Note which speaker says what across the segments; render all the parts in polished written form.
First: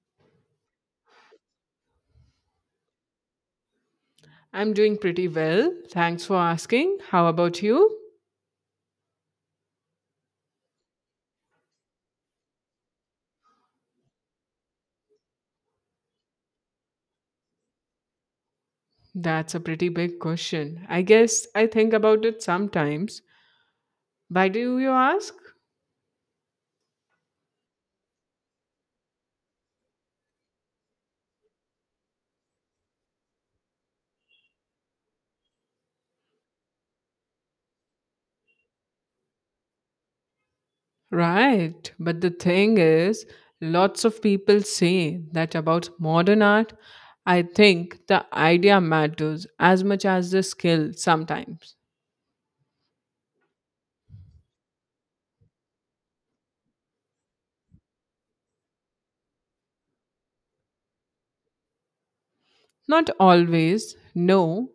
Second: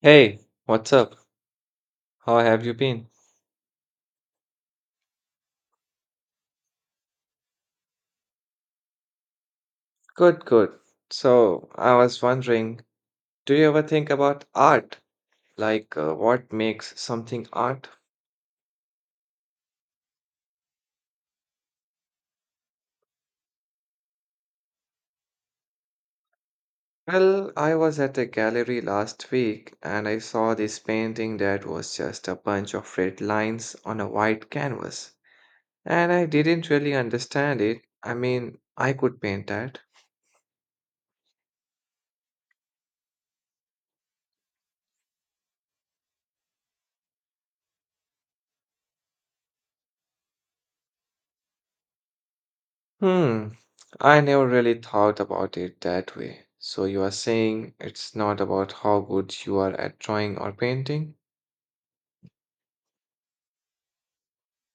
Speaker 1: Hey, what's up? How have you been?
Speaker 2: I'm doing pretty well. Thanks for asking. How about you?
Speaker 1: Good, good. So, I was wondering, do you ever think about art? Like, what makes something art?
Speaker 2: That's a pretty big question. I guess I think about it sometimes. Why do you ask?
Speaker 1: Well, I was at a gallery last week and I saw this painting that was just a bunch of red lines on a white canvas. And I didn't really understand it. I mean, I could paint that.
Speaker 2: Right. But the thing is, lots of people say that about modern art. I think the idea matters as much as the skill sometimes.
Speaker 1: Hmm, I never really thought about it that way. So you are saying it's not about how good you are at drawing or painting?
Speaker 2: Not always, no.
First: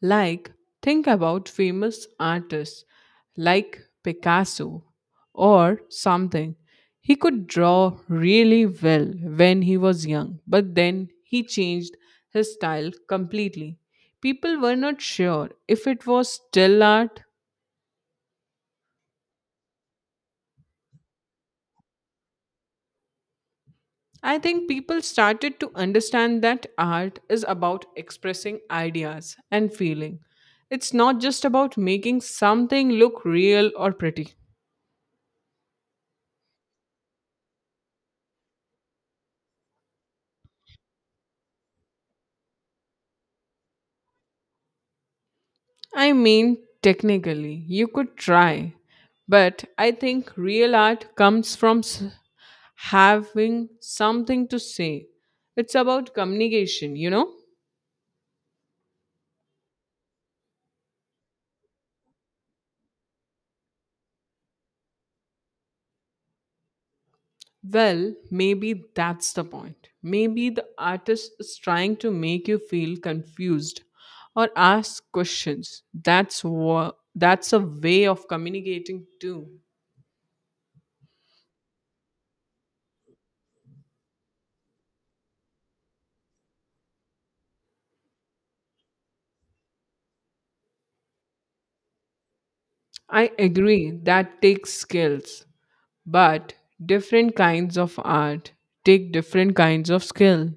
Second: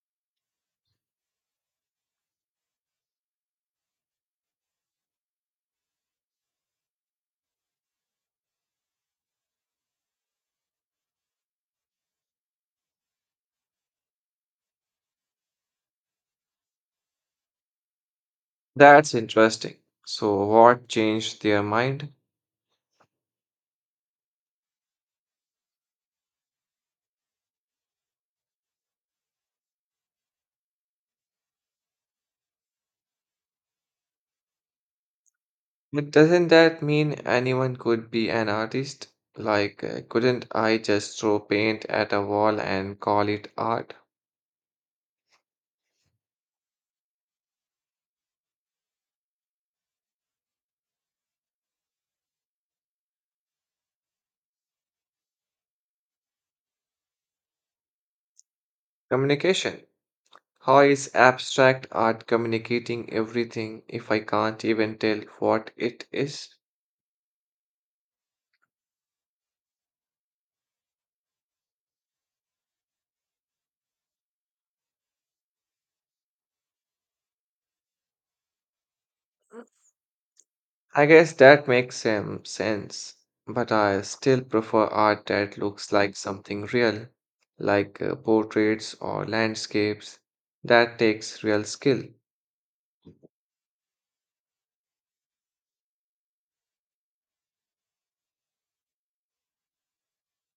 Speaker 2: Like, think about famous artists like Picasso or something. He could draw really well when he was young, but then he changed his style completely. People were not sure if it was still art.
Speaker 1: That's interesting. So what changed their mind?
Speaker 2: I think people started to understand that art is about expressing ideas and feeling. It's not just about making something look real or pretty.
Speaker 1: But doesn't that mean anyone could be an artist? Like, couldn't I just throw paint at a wall and call it art?
Speaker 2: I mean, technically, you could try, but I think real art comes from having something to say. It's about communication, you know?
Speaker 1: Communication. How is abstract art communicating everything if I can't even tell what it is?
Speaker 2: Well, maybe that's the point. Maybe the artist is trying to make you feel confused or ask questions. That's a way of communicating too.
Speaker 1: I guess that makes some sense, but I still prefer art that looks like something real, like portraits or landscapes. That takes real skill.
Speaker 2: I agree that takes skills, but different kinds of art take different kinds of skill.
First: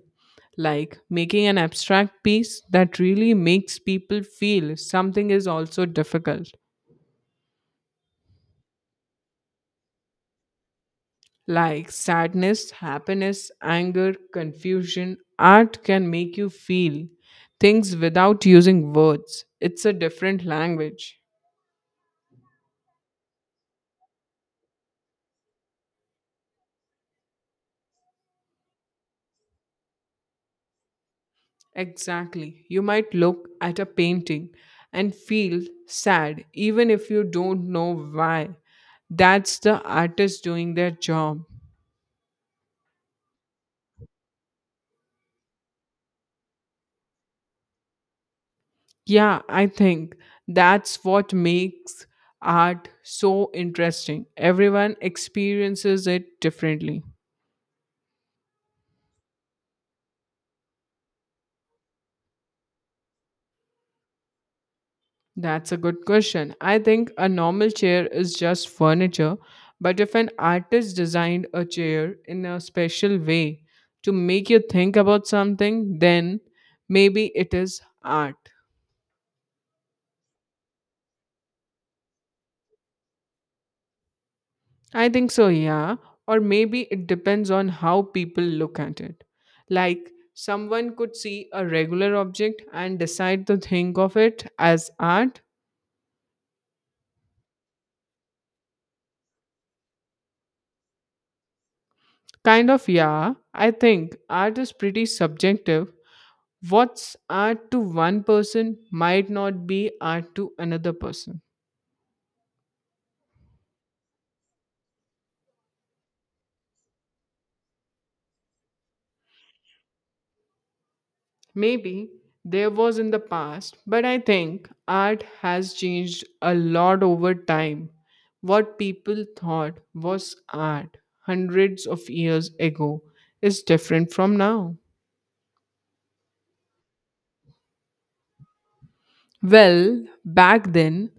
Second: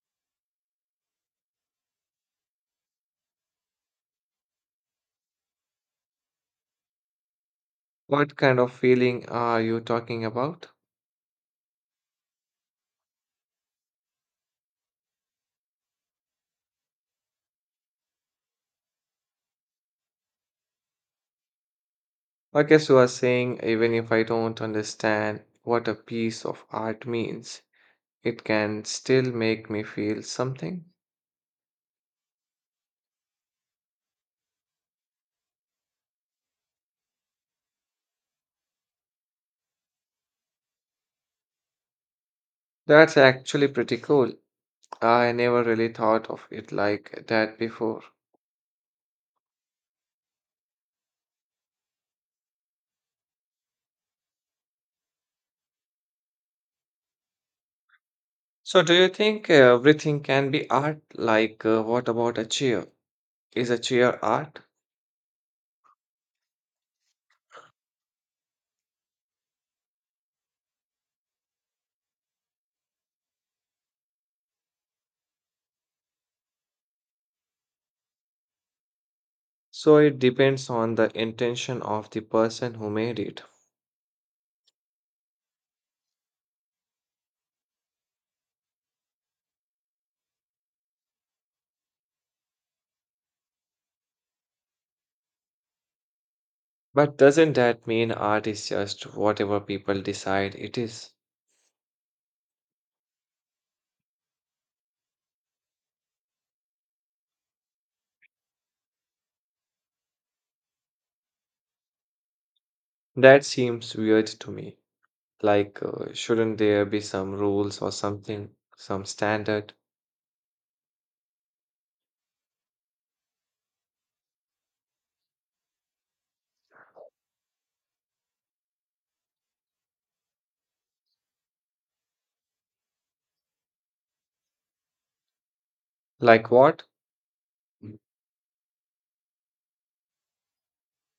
Speaker 2: Like making an abstract piece that really makes people feel something is also difficult.
Speaker 1: What kind of feeling are you talking about?
Speaker 2: Like sadness, happiness, anger, confusion. Art can make you feel things without using words. It's a different language.
Speaker 1: Okay, so I was saying, even if I don't understand what a piece of art means, it can still make me feel something.
Speaker 2: Exactly. You might look at a painting and feel sad, even if you don't know why. That's the artist doing their job.
Speaker 1: That's actually pretty cool. I never really thought of it like that before.
Speaker 2: Yeah, I think that's what makes art so interesting. Everyone experiences it differently.
Speaker 1: So, do you think everything can be art? Like, what about a chair? Is a chair art?
Speaker 2: That's a good question. I think a normal chair is just furniture, but if an artist designed a chair in a special way to make you think about something, then maybe it is art.
Speaker 1: So, it depends on the intention of the person who made it.
Speaker 2: I think so, yeah. Or maybe it depends on how people look at it. Like, someone could see a regular object and decide to think of it as art.
Speaker 1: But doesn't that mean art is just whatever people decide it is?
Speaker 2: Kind of, yeah. I think art is pretty subjective. What's art to one person might not be art to another person.
Speaker 1: That seems weird to me. Like, shouldn't there be some rules or something, some standard?
Speaker 2: Maybe there was in the past, but I think art has changed a lot over time. What people thought was art hundreds of years ago is different from now.
Speaker 1: Like what? Mm.
Speaker 2: Well, back then,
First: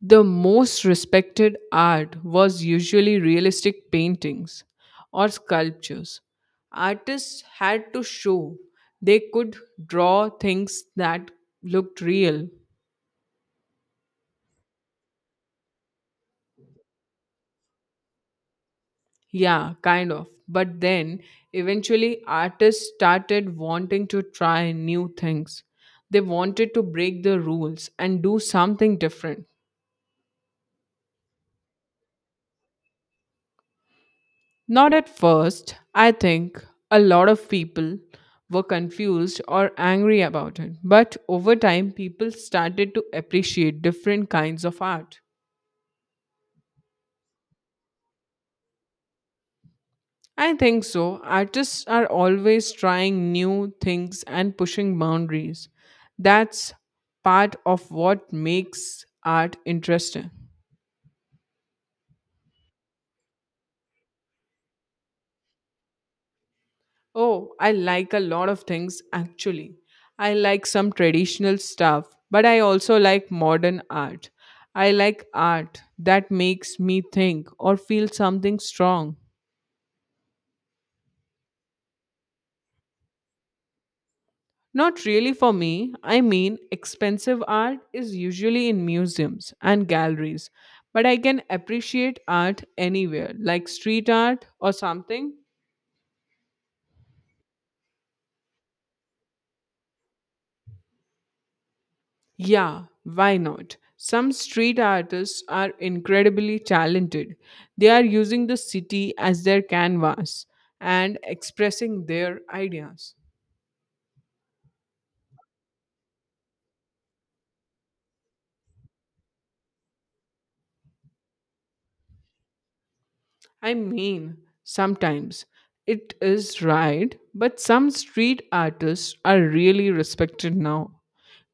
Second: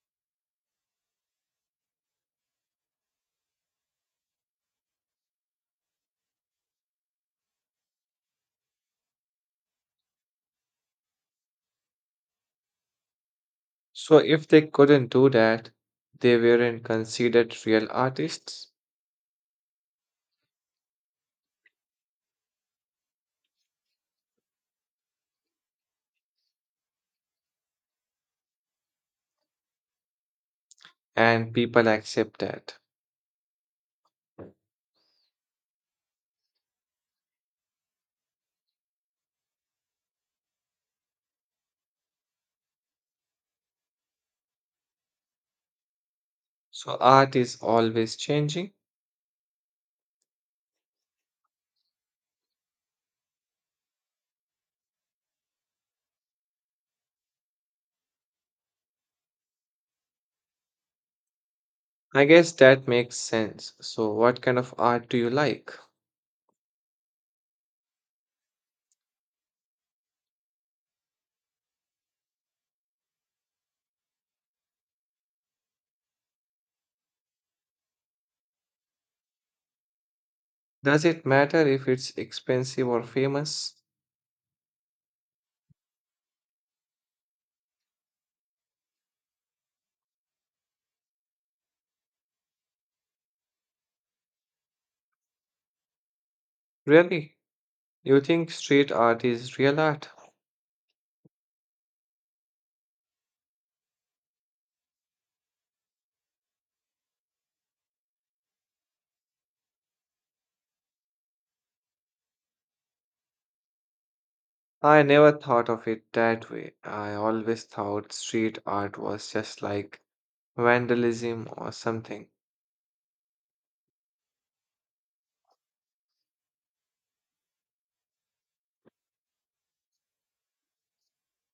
Speaker 2: the most respected art was usually realistic paintings or sculptures. Artists had to show they could draw things that looked real.
Speaker 1: So, if they couldn't do that, they weren't considered real artists?
Speaker 2: Yeah, kind of. But then, eventually, artists started wanting to try new things. They wanted to break the rules and do something different.
Speaker 1: And people accept that.
Speaker 2: Not at first. I think a lot of people were confused or angry about it. But over time, people started to appreciate different kinds of art.
Speaker 1: So art is always changing.
Speaker 2: I think so. Artists are always trying new things and pushing boundaries. That's part of what makes art interesting.
Speaker 1: I guess that makes sense. So what kind of art do you like?
Speaker 2: Oh, I like a lot of things actually. I like some traditional stuff, but I also like modern art. I like art that makes me think or feel something strong.
Speaker 1: Does it matter if it's expensive or famous?
Speaker 2: Not really for me. I mean, expensive art is usually in museums and galleries, but I can appreciate art anywhere, like street art or something.
Speaker 1: Really? You think street art is real art?
Speaker 2: Yeah, why not? Some street artists are incredibly talented. They are using the city as their canvas and expressing their ideas.
Speaker 1: I never thought of it that way. I always thought street art was just like vandalism or something.
Speaker 2: I mean, sometimes it is right, but some street artists are really respected now.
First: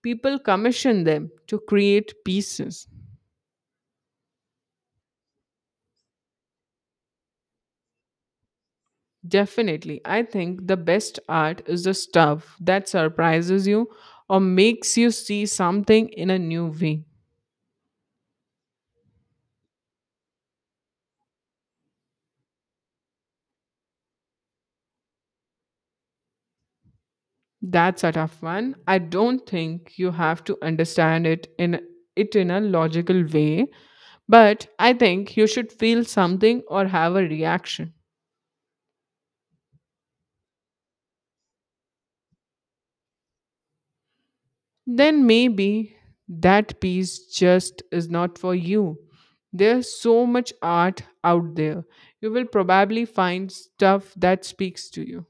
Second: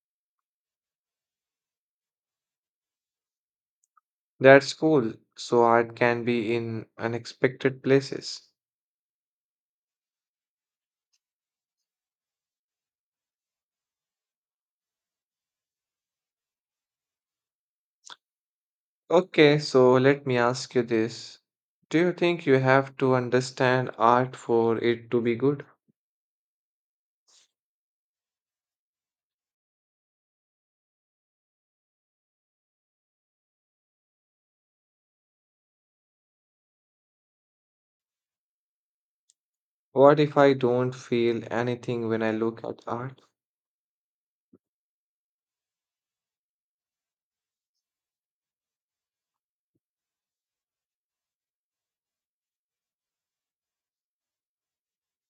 Speaker 2: People commission them to create pieces.
Speaker 1: That's cool. So art can be in unexpected places.
Speaker 2: Definitely, I think the best art is the stuff that surprises you or makes you see something in a new way.
Speaker 1: Okay, so let me ask you this. Do you think you have to understand art for it to be good?
Speaker 2: That's a tough one. I don't think you have to understand it in a logical way, but I think you should feel something or have a reaction.
Speaker 1: What if I don't feel anything when I look at art?
Speaker 2: Then maybe that piece just is not for you. There's so much art out there. You will probably find stuff that speaks to you.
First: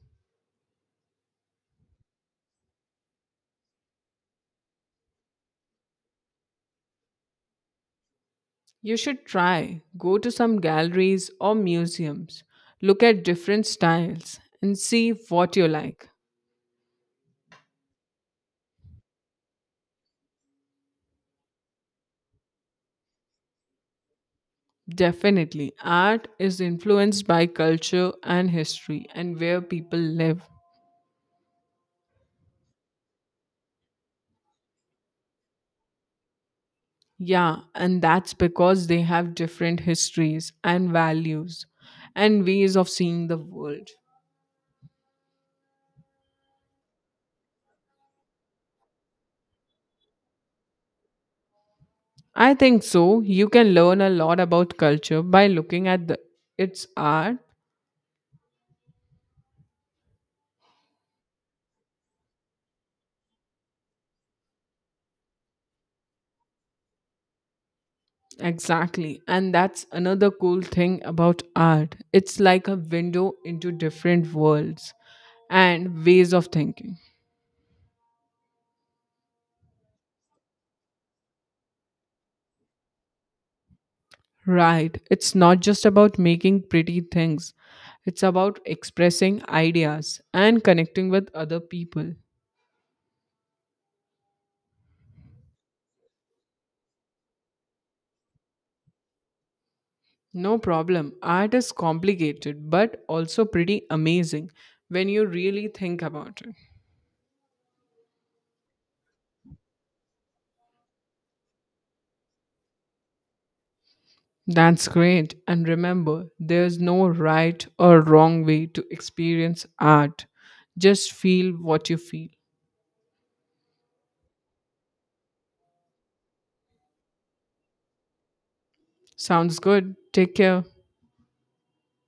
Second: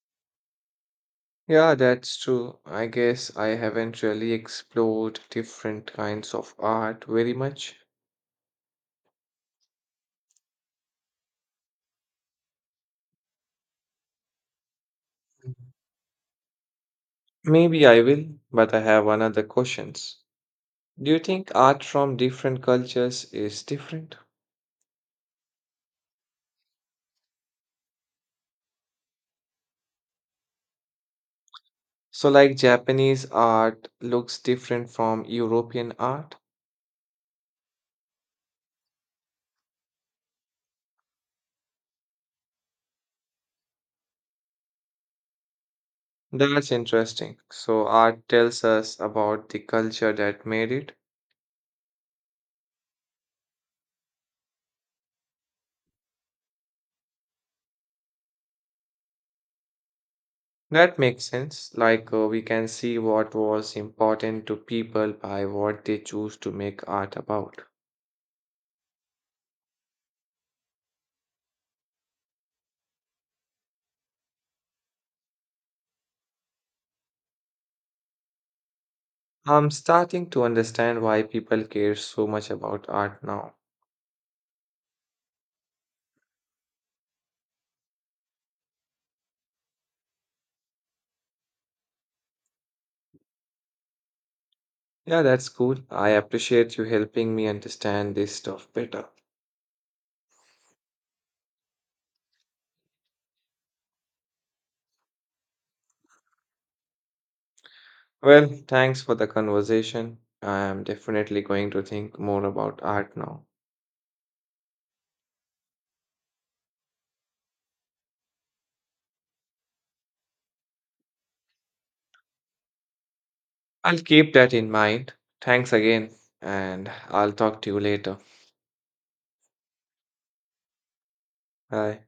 Speaker 1: Yeah, that's true. I guess I haven't really explored different kinds of art very much.
Speaker 2: You should try. Go to some galleries or museums. Look at different styles and see what you like.
Speaker 1: Maybe I will, but I have another questions. Do you think art from different cultures is different?
Speaker 2: Definitely. Art is influenced by culture and history and where people live.
Speaker 1: So like Japanese art looks different from European art?
Speaker 2: Yeah, and that's because they have different histories and values and ways of seeing the world.
Speaker 1: That's interesting. So art tells us about the culture that made it.
Speaker 2: I think so. You can learn a lot about culture by looking at its art.
Speaker 1: That makes sense. Like we can see what was important to people by what they choose to make art about.
Speaker 2: Exactly. And that's another cool thing about art. It's like a window into different worlds and ways of thinking.
Speaker 1: I'm starting to understand why people care so much about art now.
Speaker 2: Right. It's not just about making pretty things, it's about expressing ideas and connecting with other people.
Speaker 1: Yeah, that's cool. I appreciate you helping me understand this stuff better.
Speaker 2: No problem. Art is complicated, but also pretty amazing when you really think about it.
Speaker 1: Well, thanks for the conversation. I'm definitely going to think more about art now.
Speaker 2: That's great. And remember, there's no right or wrong way to experience art. Just feel what you feel.
Speaker 1: I'll keep that in mind. Thanks again, and I'll talk to you later.
Speaker 2: Sounds good. Take care.
Speaker 1: Bye.